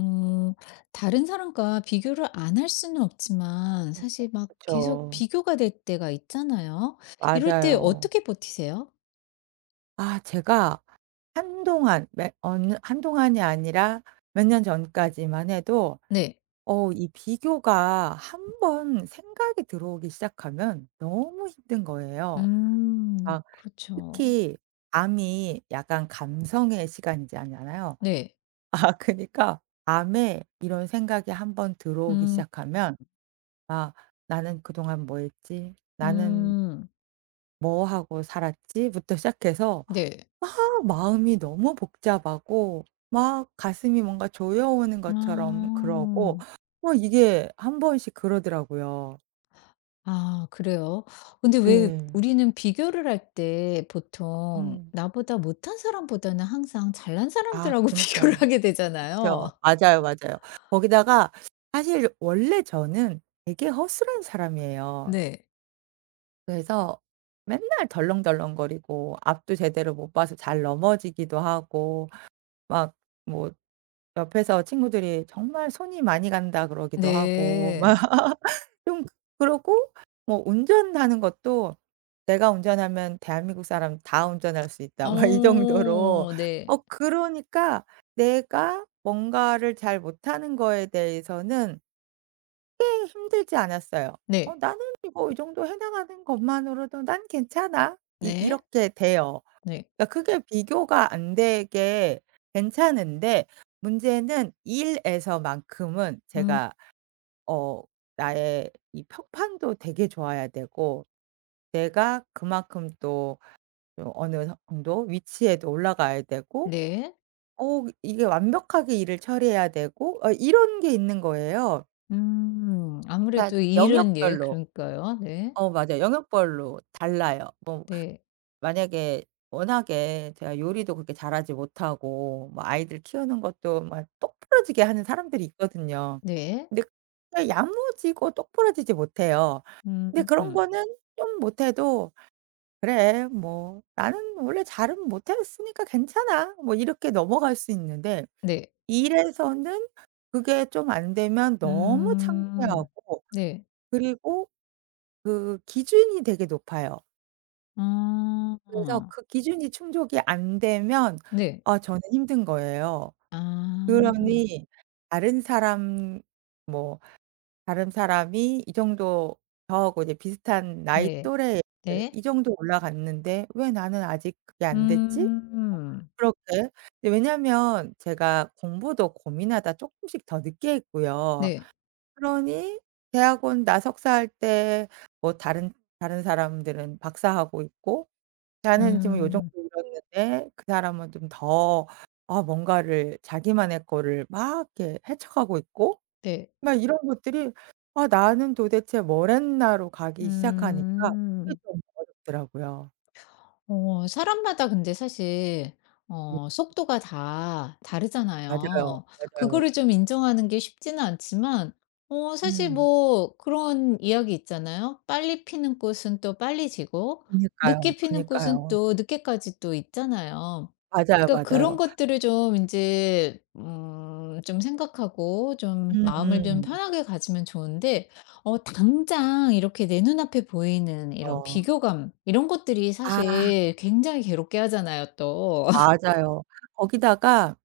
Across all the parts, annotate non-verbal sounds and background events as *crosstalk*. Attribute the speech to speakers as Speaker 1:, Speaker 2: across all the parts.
Speaker 1: 어 다른 사람과 비교를 안 할 수는 없지만
Speaker 2: 그
Speaker 1: 사실 막 계속
Speaker 2: 그쵸.
Speaker 1: 비교가 될 때가 있잖아요. 이럴 때
Speaker 2: 맞아요.
Speaker 1: 어떻게 버티세요?
Speaker 2: 아 제가 한동안 매 어느 한동안이 아니라 몇 년 전까지만 해도
Speaker 1: 네.
Speaker 2: 어 이 비교가 한 번 생각이 들어오기 시작하면 너무 힘든 거예요.
Speaker 1: 음.
Speaker 2: 막
Speaker 1: 그렇죠.
Speaker 2: 특히 밤이 약간 감성의 시간이잖아요.
Speaker 1: 네.
Speaker 2: *laughs* 아 그니까 밤에 이런 생각이 한번 들어오기
Speaker 1: 음.
Speaker 2: 시작하면 아 '나는 그동안 뭐 했지? 나는
Speaker 1: 음.
Speaker 2: 뭐 하고 살았지?'부터 시작해서
Speaker 1: 네.
Speaker 2: 막 마음이 너무 복잡하고 막 가슴이 뭔가 조여오는 것처럼 그러고
Speaker 1: 음.
Speaker 2: 뭐 이게 한 번씩 그러더라고요.
Speaker 1: 아 그래요? 근데 왜
Speaker 2: 예.
Speaker 1: 우리는 비교를 할 때 보통
Speaker 2: 음.
Speaker 1: 나보다 못한 사람보다는 항상 잘난
Speaker 2: 아
Speaker 1: 사람들하고 *laughs* 비교를
Speaker 2: 그니까요.
Speaker 1: 하게
Speaker 2: 그쵸.
Speaker 1: 되잖아요.
Speaker 2: 맞아요, 맞아요. 거기다가 사실 원래 저는 되게 허술한 사람이에요.
Speaker 1: 네.
Speaker 2: 그래서 맨날 덜렁덜렁거리고 앞도 제대로 못 봐서 잘 넘어지기도 하고 막 뭐 옆에서 친구들이 "정말 손이 많이 간다." 그러기도 하고 막
Speaker 1: 네.
Speaker 2: 좀 그러고 뭐 운전하는 것도 '내가 운전하면 대한민국 사람 다 운전할 수 있다.' 막 이 정도로
Speaker 1: 어
Speaker 2: 어
Speaker 1: 네.
Speaker 2: 그러니까 내가 뭔가를 잘 못하는 거에 대해서는 크게 힘들지 않았어요. '어
Speaker 1: 네.
Speaker 2: 나는 이거 이 정도 해 나가는 것만으로도 난 괜찮아.' 이
Speaker 1: 네.
Speaker 2: 이렇게 돼요.
Speaker 1: 네.
Speaker 2: 그러니까 크게 비교가 안 되게 괜찮은데 문제는 일에서만큼은
Speaker 1: 음
Speaker 2: 제가 어 나의 이 평판도 되게 좋아야 되고 내가 그만큼 또좀 어느 정도 위치에도 올라가야 되고
Speaker 1: 네.
Speaker 2: 어 이게 완벽하게 일을 처리해야 되고 어 이런 게 있는 거예요. 다
Speaker 1: 아무래도 일은 예
Speaker 2: 영역별로.
Speaker 1: 그러니까요. 네.
Speaker 2: 어 맞아요. 영역별로 달라요. 뭐
Speaker 1: 네.
Speaker 2: 만약에 워낙에 제가 요리도 그렇게 잘하지 못하고 뭐 아이들 키우는 것도 막 똑부러지게 하는 사람들이 있거든요.
Speaker 1: 네.
Speaker 2: 근데 그게 야무지고 똑부러지지 못해요.
Speaker 1: 음
Speaker 2: 근데 그런
Speaker 1: 음,
Speaker 2: 거는 좀 못해도 '그래 뭐 나는 원래 잘은 못했으니까 괜찮아.' 뭐 이렇게 넘어갈 수 있는데
Speaker 1: 네.
Speaker 2: 일에서는 그게 좀 안 되면 너무
Speaker 1: 음
Speaker 2: 창피하고
Speaker 1: 네.
Speaker 2: 그리고 그 기준이 되게 높아요. 그래서
Speaker 1: 아
Speaker 2: 그 기준이 충족이 안 되면
Speaker 1: 네.
Speaker 2: 아 저는 힘든 거예요.
Speaker 1: 아
Speaker 2: 그러니 다른 사람 뭐 다른 사람이 이 정도 저하고 이제 비슷한 나이
Speaker 1: 네.
Speaker 2: 또래에
Speaker 1: 네.
Speaker 2: 이 정도 올라갔는데 '왜 나는 아직 그게 안 됐지?' 뭐
Speaker 1: 음
Speaker 2: 그렇게. 근데 왜냐면 제가 공부도 고민하다 조금씩 더 늦게 했고요.
Speaker 1: 네.
Speaker 2: 그러니 대학원 나 석사할 때 뭐 다른 사람들은 박사하고 있고 나는 지금 요 정도
Speaker 1: 음
Speaker 2: 이뤘는데 그 사람은 좀 더 아 뭔가를 자기만의 거를 막 이렇게 헤쳐가고 있고
Speaker 1: 네.
Speaker 2: 막 이런 것들이 '아 나는 도대체 뭘 했나.'로 가기 시작하니까 그게
Speaker 1: 음.
Speaker 2: 좀 어렵더라고요.
Speaker 1: 사람마다 근데 사실
Speaker 2: 음
Speaker 1: 속도가 다
Speaker 2: 맞아요.
Speaker 1: 다르잖아요.
Speaker 2: 맞아요.
Speaker 1: 그거를 좀 인정하는 게 쉽지는 않지만 사실
Speaker 2: 음.
Speaker 1: 뭐 그런 이야기 있잖아요. 빨리 피는 꽃은 또 빨리 지고
Speaker 2: 그니까요.
Speaker 1: 늦게 피는 꽃은
Speaker 2: 그니까요.
Speaker 1: 또 늦게까지 또 있잖아요.
Speaker 2: 맞아요,
Speaker 1: 그러니까 그런
Speaker 2: 맞아요.
Speaker 1: 것들을 좀 이제 좀 생각하고 좀 마음을 좀
Speaker 2: 음음.
Speaker 1: 편하게 가지면 좋은데 당장 이렇게 내 눈앞에 보이는 이런
Speaker 2: 어.
Speaker 1: 비교감 이런 것들이
Speaker 2: 아
Speaker 1: 사실 굉장히 괴롭게 하잖아요 또. *laughs*
Speaker 2: 맞아요. 거기다가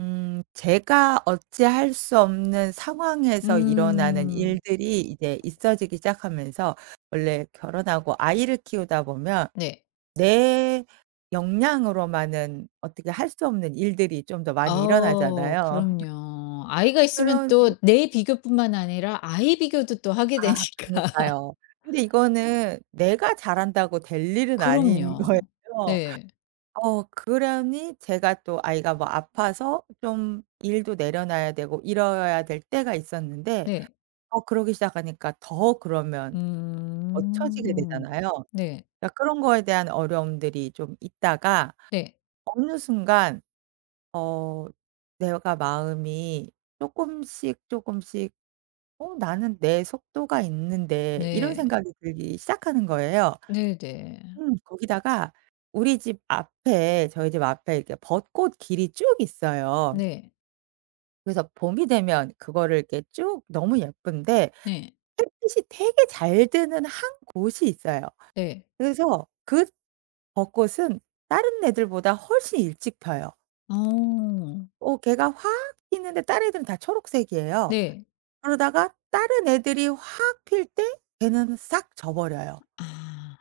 Speaker 2: 제가 어찌할 수 없는 상황에서 일어나는
Speaker 1: 음.
Speaker 2: 일들이 이제 있어지기 시작하면서 원래 결혼하고 아이를 키우다 보면
Speaker 1: 네.
Speaker 2: 내 역량으로만은 어떻게 할 수 없는 일들이 좀 더 많이 일어나잖아요.
Speaker 1: 그럼요. 아이가 있으면
Speaker 2: 그런
Speaker 1: 또 내 비교뿐만 아니라 아이 비교도 또 하게
Speaker 2: 아
Speaker 1: 되니까. *laughs*
Speaker 2: 그니까요. 근데 이거는 내가 잘한다고 될 일은 아닌 *laughs*
Speaker 1: 그럼요.
Speaker 2: 거예요.
Speaker 1: 네.
Speaker 2: 어 그러니 제가 또 아이가 뭐 아파서 좀 일도 내려놔야 되고 이래야 될 때가 있었는데
Speaker 1: 네.
Speaker 2: 어 그러기 시작하니까 더 그러면 거쳐지게
Speaker 1: 음.
Speaker 2: 되잖아요.
Speaker 1: 네.
Speaker 2: 그러니까 그런 거에 대한 어려움들이 좀 있다가
Speaker 1: 네.
Speaker 2: 어느 순간 어 내가 마음이 조금씩 조금씩 '어 나는 내 속도가 있는데.' 이런
Speaker 1: 네.
Speaker 2: 생각이 들기 시작하는 거예요.
Speaker 1: 네네. 네.
Speaker 2: 거기다가 우리 집 앞에 저희 집 앞에 이렇게 벚꽃 길이 쭉 있어요.
Speaker 1: 네.
Speaker 2: 그래서 봄이 되면 그거를 이렇게 쭉 너무 예쁜데
Speaker 1: 네.
Speaker 2: 햇빛이 되게 잘 드는 한 곳이 있어요.
Speaker 1: 네.
Speaker 2: 그래서 그 벚꽃은 다른 애들보다 훨씬 일찍 펴요.
Speaker 1: 어.
Speaker 2: 어 걔가 확 피는데 다른 애들은 다 초록색이에요.
Speaker 1: 네.
Speaker 2: 그러다가 다른 애들이 확 필 때 걔는 싹 져 버려요.
Speaker 1: 아.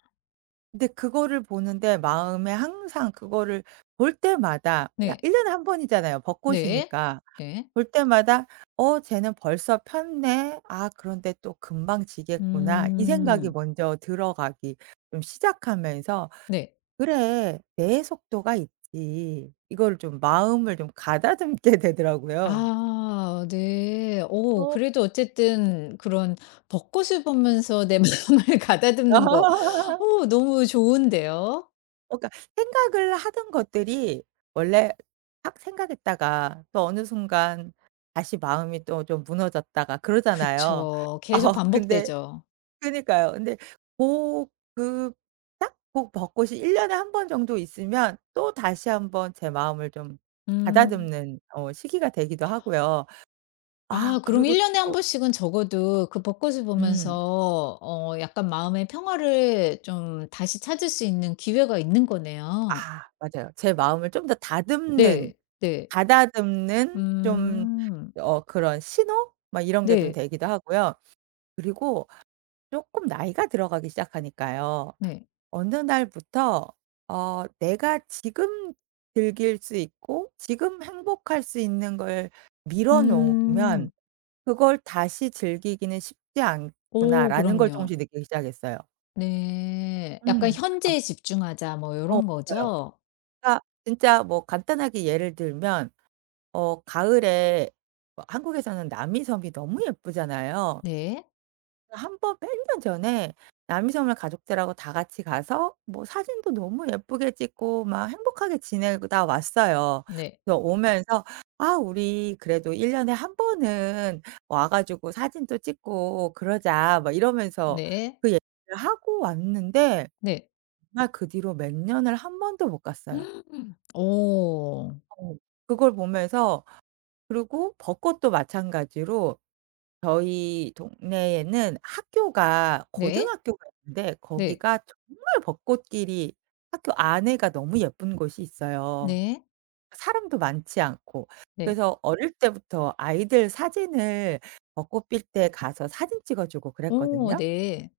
Speaker 2: 근데 그거를 보는데 마음에 항상 그거를 볼 때마다 그
Speaker 1: 네.
Speaker 2: 1 년에 한 번이잖아요
Speaker 1: 네.
Speaker 2: 벚꽃이니까.
Speaker 1: 네.
Speaker 2: 볼 때마다 '어 쟤는 벌써 폈네. 아 그런데 또 금방 지겠구나.' 이 생각이
Speaker 1: 음.
Speaker 2: 먼저 들어가기 좀 시작하면서
Speaker 1: 네.
Speaker 2: '그래 내 속도가 있지.' 이거를 좀 마음을 좀 가다듬게 되더라고요.
Speaker 1: 아 네.
Speaker 2: 어.
Speaker 1: 그래도 어쨌든 그런 벚꽃을 보면서 내 *laughs* 마음을 가다듬는 거
Speaker 2: *laughs*
Speaker 1: 너무 좋은데요.
Speaker 2: 어 그러니까 생각을 하던 것들이 원래 확 생각했다가 또 어느 순간 다시 마음이 또 좀 무너졌다가 그러잖아요.
Speaker 1: 그쵸. 계속
Speaker 2: *laughs* 어 근데
Speaker 1: 반복되죠.
Speaker 2: 그니까요. 근데 고 그 딱 고 벚꽃이 1 년에 한 번 정도 있으면 또 다시 한번 제 마음을 좀
Speaker 1: 음.
Speaker 2: 가다듬는 어 시기가 되기도 하고요. 아
Speaker 1: 아 그럼
Speaker 2: 그리고
Speaker 1: 1년 년에 한
Speaker 2: 또
Speaker 1: 번씩은 적어도 그 벚꽃을
Speaker 2: 음.
Speaker 1: 보면서 약간 마음의 평화를 좀 다시 찾을 수 있는 기회가 있는 거네요.
Speaker 2: 아 맞아요. 제 마음을 좀 더 다듬는
Speaker 1: 네. 네.
Speaker 2: 가다듬는 좀
Speaker 1: 음.
Speaker 2: 어 그런 신호? 막 이런 게 좀
Speaker 1: 네.
Speaker 2: 되기도 하고요. 그리고 쪼끔 나이가 들어가기 시작하니까요.
Speaker 1: 네.
Speaker 2: 어느 날부터 어 내가 지금 즐길 수 있고 지금 행복할 수 있는 걸 미뤄
Speaker 1: 음.
Speaker 2: 놓으면 '그걸 다시 즐기기는 쉽지
Speaker 1: 오
Speaker 2: 않구나.'라는 걸
Speaker 1: 그럼요.
Speaker 2: 쪼금씩 느끼기 시작했어요.
Speaker 1: 네.
Speaker 2: 음.
Speaker 1: 약간
Speaker 2: 아
Speaker 1: '현재에 집중하자.' 뭐
Speaker 2: 어
Speaker 1: 요런
Speaker 2: 맞아요.
Speaker 1: 거죠?
Speaker 2: 그러니까 진짜 뭐 간단하게 예를 들면 어 가을에 뭐 한국에서는 남이섬이 너무 예쁘잖아요.
Speaker 1: 네.
Speaker 2: 한 번 몇 년 전에 남이섬을 가족들하고 다 같이 가서 뭐 사진도 너무 예쁘게 찍고 막 행복하게 지내다 왔어요.
Speaker 1: 네.
Speaker 2: 그래서 오면서 '아 우리 그래도 1 년에 한 번은 와 가지고 사진도 찍고 그러자.' 막 이러면서
Speaker 1: 네.
Speaker 2: 그 얘기를 하고 왔는데
Speaker 1: 네.
Speaker 2: 정말 그 뒤로 몇 년을 한 번도 못 갔어요.
Speaker 1: *gasps* 오
Speaker 2: 어. 그걸 보면서 그리고 벚꽃도 마찬가지로 저희 동네에는 학교가
Speaker 1: 네.
Speaker 2: 고등학교가 있는데
Speaker 1: 네.
Speaker 2: 거기가 정말 벚꽃길이 학교 안에가 너무 예쁜 곳이 있어요.
Speaker 1: 네.
Speaker 2: 사람도 많지 않고.
Speaker 1: 네.
Speaker 2: 그래서 어릴 때부터 아이들 사진을 벚꽃 필 때 가서 사진 찍어 주고
Speaker 1: 오
Speaker 2: 그랬거든요.
Speaker 1: 네.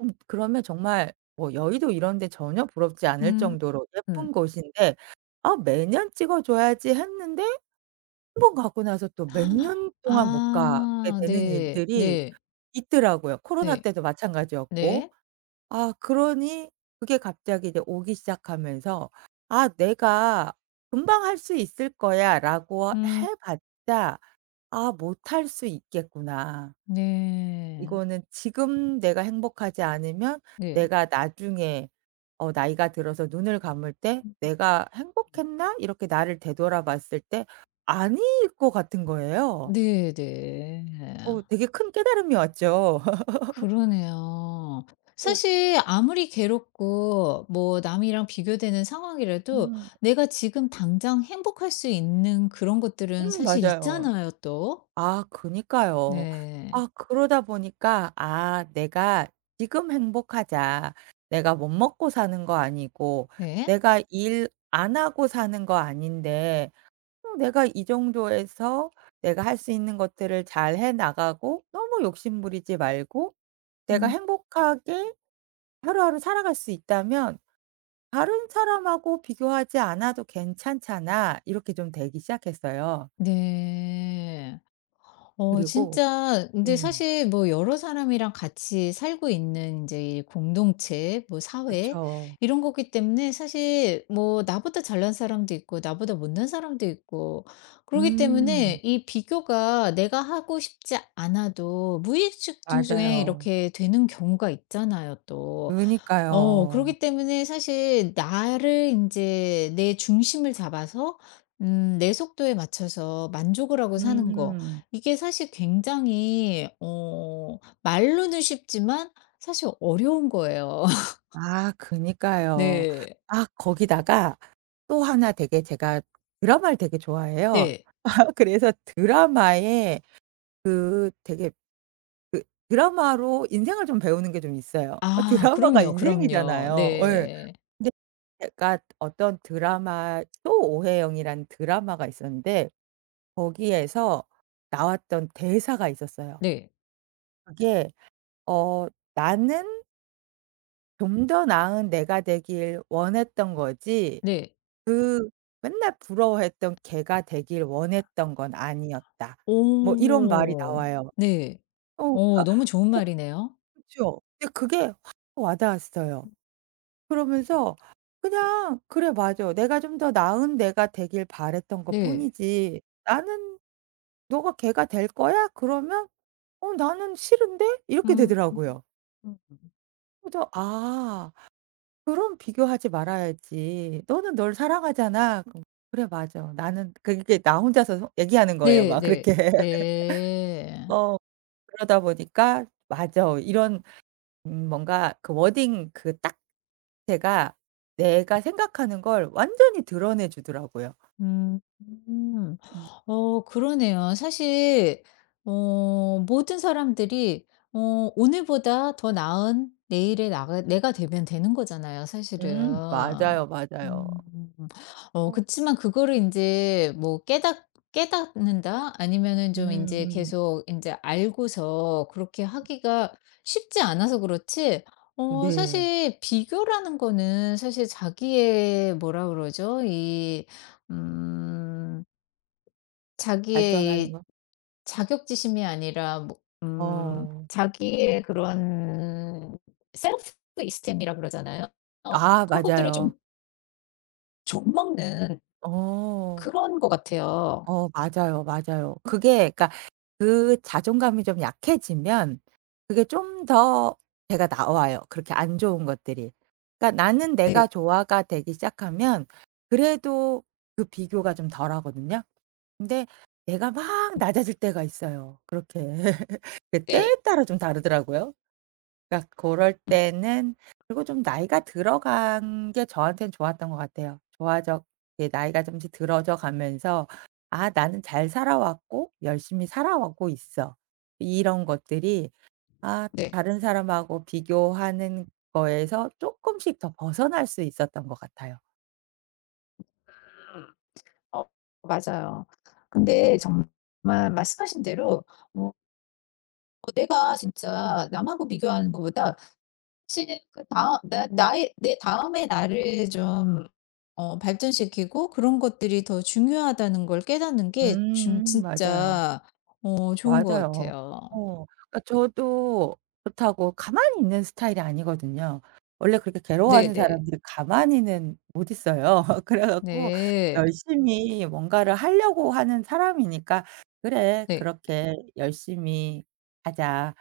Speaker 2: 그러면 정말 뭐 여의도 이런 데 전혀 부럽지 않을
Speaker 1: 음.
Speaker 2: 정도로
Speaker 1: 음.
Speaker 2: 예쁜 곳인데 '아 매년 찍어 줘야지.' 했는데 한 번 가고 나서 또 몇
Speaker 1: *gasps*
Speaker 2: 년 동안 못 가게
Speaker 1: 아
Speaker 2: 되는
Speaker 1: 네.
Speaker 2: 일들이
Speaker 1: 네.
Speaker 2: 있더라고요. 코로나
Speaker 1: 네.
Speaker 2: 때도 마찬가지였고.
Speaker 1: 네.
Speaker 2: 아 그러니 그게 갑자기 이제 오기 시작하면서 '아 내가 금방 할 수 있을 거야.'라고
Speaker 1: 음.
Speaker 2: 해 봤자 '아 못할 수 있겠구나.
Speaker 1: 네.
Speaker 2: 이거는 지금 내가 행복하지 않으면
Speaker 1: 네.
Speaker 2: 내가 나중에 어 나이가 들어서 눈을 감을 때 내가 행복했나?' 이렇게 나를 되돌아 봤을 때 아닐 것 같은 거예요.
Speaker 1: 네네.
Speaker 2: 어 되게 큰 깨달음이 왔죠. *laughs*
Speaker 1: 그러네요.
Speaker 2: 어
Speaker 1: 사실 아무리 괴롭고 뭐 남이랑 비교되는 상황이라도
Speaker 2: 음.
Speaker 1: 내가 지금 당장 행복할 수 있는 그런 것들은 사실
Speaker 2: 맞아요.
Speaker 1: 있잖아요, 또.
Speaker 2: 아 그니까요.
Speaker 1: 네.
Speaker 2: 아 그러다 보니까 '아 내가 지금 행복하자. 내가 못 먹고 사는 거 아니고
Speaker 1: 네.
Speaker 2: 내가 일 안 하고 사는 거 아닌데 어 내가 이 정도에서 내가 할 수 있는 것들을 잘 해 나가고 너무 욕심 부리지 말고 내가
Speaker 1: 음.
Speaker 2: 행복하게 하루하루 살아갈 수 있다면 다른 사람하고 비교하지 않아도 괜찮잖아.' 이렇게 좀 되기 시작했어요.
Speaker 1: 네.
Speaker 2: 그리고
Speaker 1: 진짜 근데
Speaker 2: 음.
Speaker 1: 사실 뭐 여러 사람이랑 같이 살고 있는 이제 이 공동체 뭐 사회
Speaker 2: 그쵸.
Speaker 1: 이런 거기 때문에 사실 뭐 나보다 잘난 사람도 있고 나보다 못난 사람도 있고 그러기
Speaker 2: 음.
Speaker 1: 때문에 이 비교가 내가 하고 싶지 않아도 무의식 중에
Speaker 2: 맞아요.
Speaker 1: 이렇게 되는 경우가 있잖아요 또.
Speaker 2: 그니까요.
Speaker 1: 그러기 때문에 사실 나를 이제 내 중심을 잡아서 내 속도에 맞춰서 만족을 하고 사는 거
Speaker 2: 음.
Speaker 1: 이게 사실 굉장히 말로는 쉽지만 사실 어려운 거예요. *laughs*
Speaker 2: 아 그니까요.
Speaker 1: 네.
Speaker 2: 아 거기다가 또 하나 되게 제가 드라마를 되게 좋아해요.
Speaker 1: 네.
Speaker 2: *laughs* 그래서 드라마에 그 되게 그 드라마로 인생을 좀 배우는 게 좀 있어요. 어
Speaker 1: 아
Speaker 2: 드라마가
Speaker 1: 그럼요, 그럼요.
Speaker 2: 인생이잖아요. 예.
Speaker 1: 네.
Speaker 2: 근데 제가 어떤 드라마 또 오해영이라는 드라마가 있었는데 거기에서 나왔던 대사가 있었어요.
Speaker 1: 네.
Speaker 2: 그게 어 나는 좀 더 나은 내가 되길 원했던 거지
Speaker 1: 네.
Speaker 2: 그 맨날 부러워했던 걔가 되길 원했던 건 아니었다. 뭐 이런 말이
Speaker 1: 오.
Speaker 2: 나와요.
Speaker 1: 네.
Speaker 2: 어
Speaker 1: 오
Speaker 2: 그러니까
Speaker 1: 너무 좋은
Speaker 2: 어
Speaker 1: 말이네요.
Speaker 2: 그쵸. 근데 그게 확 와 닿았어요. 그러면서 그냥 '그래 맞아. 내가 좀 더 나은 내가 되길 바랬던
Speaker 1: 네.
Speaker 2: 것뿐이지. 나는 너가 걔가 될 거야?' 그러면 '어 나는 싫은데?' 이렇게
Speaker 1: 음.
Speaker 2: 되더라고요. 그래서 '아. 그럼 비교하지 말아야지. "너는 널 사랑하잖아." 그럼 "그래 맞아. 나는" 그게 나 혼자서 얘기하는 거예요
Speaker 1: 네네.
Speaker 2: 막 그렇게.
Speaker 1: 네.
Speaker 2: *laughs*
Speaker 1: 네.
Speaker 2: 어 그러다 보니까 맞아. 이런 뭔가 그 워딩 그 딱 제가 내가 생각하는 걸 완전히 드러내 주더라고요.
Speaker 1: 음. 음. 그러네요. 사실 모든 사람들이 오늘보다 더 나은 내일의 나가 내가 되면 되는 거잖아요, 사실은.
Speaker 2: 맞아요, 맞아요.
Speaker 1: 음.
Speaker 2: 어
Speaker 1: 그치만 그거를 이제 뭐 깨닫는다 아니면은 좀 이제
Speaker 2: 음음.
Speaker 1: 계속 이제 알고서 그렇게 하기가 쉽지 않아서 그렇지
Speaker 2: 네.
Speaker 1: 사실 비교라는 거는 사실 자기의 뭐라 그러죠? 이 음. 자기의
Speaker 2: 발전하는
Speaker 1: 이
Speaker 2: 거.
Speaker 1: 자격지심이 아니라 뭐
Speaker 2: 어.
Speaker 1: 자기의 그런 셀프 이스템이라 그러잖아요. 어,
Speaker 2: 아
Speaker 1: 그런 것들을 좀
Speaker 2: 맞아요.
Speaker 1: 좀먹는
Speaker 2: 어.
Speaker 1: 그런 것 같아요.
Speaker 2: 어 맞아요, 맞아요. 그게 그러니까 그 자존감이 좀 약해지면 그게 좀 더 제가 나와요, 그렇게 안 좋은 것들이. 그러니까 나는
Speaker 1: 네
Speaker 2: 내가 조화가 되기 시작하면 그래도 그 비교가 좀 덜하거든요. 근데 내가 막 낮아질 때가 있어요, 그렇게. *laughs* 그
Speaker 1: 네
Speaker 2: 때에 따라 좀 다르더라고요. 그러니까 그럴 때는 그리고 좀 나이가 들어간 게 저한테는 좋았던 것 같아요. 좋아져 이제 나이가 점씩 들어져 가면서 '아 나는 잘 살아왔고 열심히 살아오고 있어.' 이런 것들이 아
Speaker 1: 네.
Speaker 2: 다른 사람하고 비교하는 거에서 쪼끔씩 더 벗어날 수 있었던 것 같아요.
Speaker 1: 어 맞아요. 근데 정말 말씀하신 대로 뭐 어, 내가 진짜 남하고 비교하는 것보다 사실은 그 다음 나 나의 내 다음의 나를 좀 발전시키고 그런 것들이 더 중요하다는 걸 깨닫는 게 준
Speaker 2: 맞아요.
Speaker 1: 진짜 좋은 것
Speaker 2: 맞아요.
Speaker 1: 같아요.
Speaker 2: 어. 그러니까 저도 그렇다고 가만히 있는 스타일이 아니거든요. 원래 그렇게 괴로워하는
Speaker 1: 네네.
Speaker 2: 사람들이 가만히는 못 있어요. *laughs* 그래 갖고
Speaker 1: 네.
Speaker 2: 열심히 뭔가를 하려고 하는 사람이니까 '그래.
Speaker 1: 네.
Speaker 2: 그렇게 열심히 하자.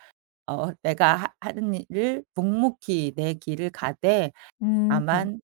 Speaker 2: 어 내가 하 하는 일을 묵묵히 내 길을 가되
Speaker 1: 음.
Speaker 2: 다만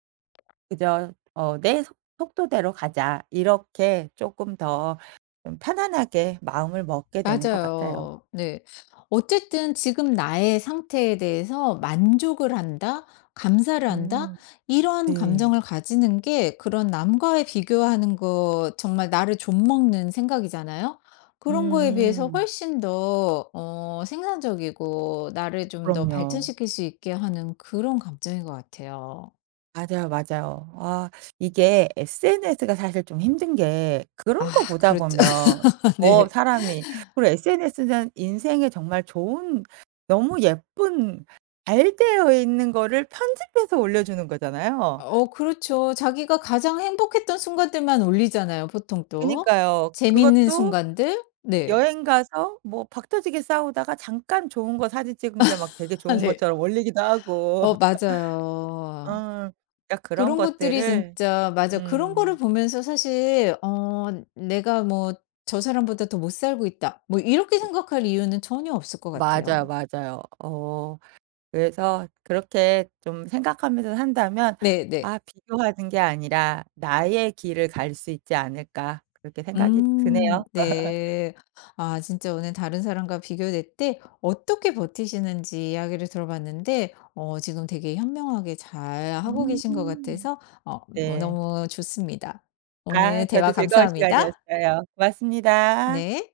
Speaker 2: 그저 어 내 속 속도대로 가자.' 이렇게 조금 더 좀 편안하게 마음을 먹게 되는 것 같아요.
Speaker 1: 맞아요. 네. 어쨌든 지금 나의 상태에 대해서 만족을 한다, 감사를 한다,
Speaker 2: 음
Speaker 1: 이런
Speaker 2: 네.
Speaker 1: 감정을 가지는 게 그런 남과의 비교하는 거 정말 나를 좀먹는 생각이잖아요. 그런 거에 비해서
Speaker 2: 음음.
Speaker 1: 훨씬 더 어, 생산적이고 나를 좀 더
Speaker 2: 그럼요.
Speaker 1: 발전시킬 수 있게 하는 그런 감정인 것 같아요.
Speaker 2: 맞아요, 맞아요. 아 이게 SNS가 사실 좀 힘든 게 그런
Speaker 1: 아,
Speaker 2: 거 보다
Speaker 1: 그렇죠.
Speaker 2: 보면
Speaker 1: *laughs*
Speaker 2: 어
Speaker 1: 네.
Speaker 2: 사람이 그리고 SNS는 인생에 정말 좋은 너무 예쁜 잘 되어 있는 거를 편집해서 올려주는 거잖아요.
Speaker 1: 그렇죠. 자기가 가장 행복했던 순간들만 올리잖아요, 보통 또.
Speaker 2: 그니까요.
Speaker 1: 재밌는
Speaker 2: 그것도
Speaker 1: 순간들. 네.
Speaker 2: 여행 가서 뭐 박 터지게 싸우다가 잠깐 좋은 거 사진 찍은 게 막 되게
Speaker 1: *laughs* 아
Speaker 2: 좋은
Speaker 1: 네.
Speaker 2: 것처럼 올리기도 하고.
Speaker 1: 맞아요.
Speaker 2: 어. 그러니까 그런
Speaker 1: 그런 것들이
Speaker 2: 것들을
Speaker 1: 진짜 맞아. 그런 거를
Speaker 2: 음.
Speaker 1: 보면서 사실 '내가 뭐 저 사람보다 더 못 살고 있다.' 뭐 이렇게 생각할 이유는 전혀 없을 것
Speaker 2: 맞아요,
Speaker 1: 같아요.
Speaker 2: 맞아요. 어 그래서 그렇게 좀 생각하면서 산다면
Speaker 1: 네네.
Speaker 2: '아 비교하는 게 아니라 나의 길을 갈 수 있지 않을까.' 그렇게 생각이 드네요.
Speaker 1: 네. 아 진짜 오늘 다른 사람과 비교될 때 어떻게 버티시는지 이야기를 들어봤는데 지금 되게 현명하게 잘하고 계신 것
Speaker 2: 음.
Speaker 1: 같아서 뭐
Speaker 2: 네.
Speaker 1: 너무 좋습니다.
Speaker 2: 아
Speaker 1: 오늘
Speaker 2: 저도
Speaker 1: 대화
Speaker 2: 즐거운
Speaker 1: 감사합니다.
Speaker 2: 시간이었어요. 고맙습니다.
Speaker 1: 네.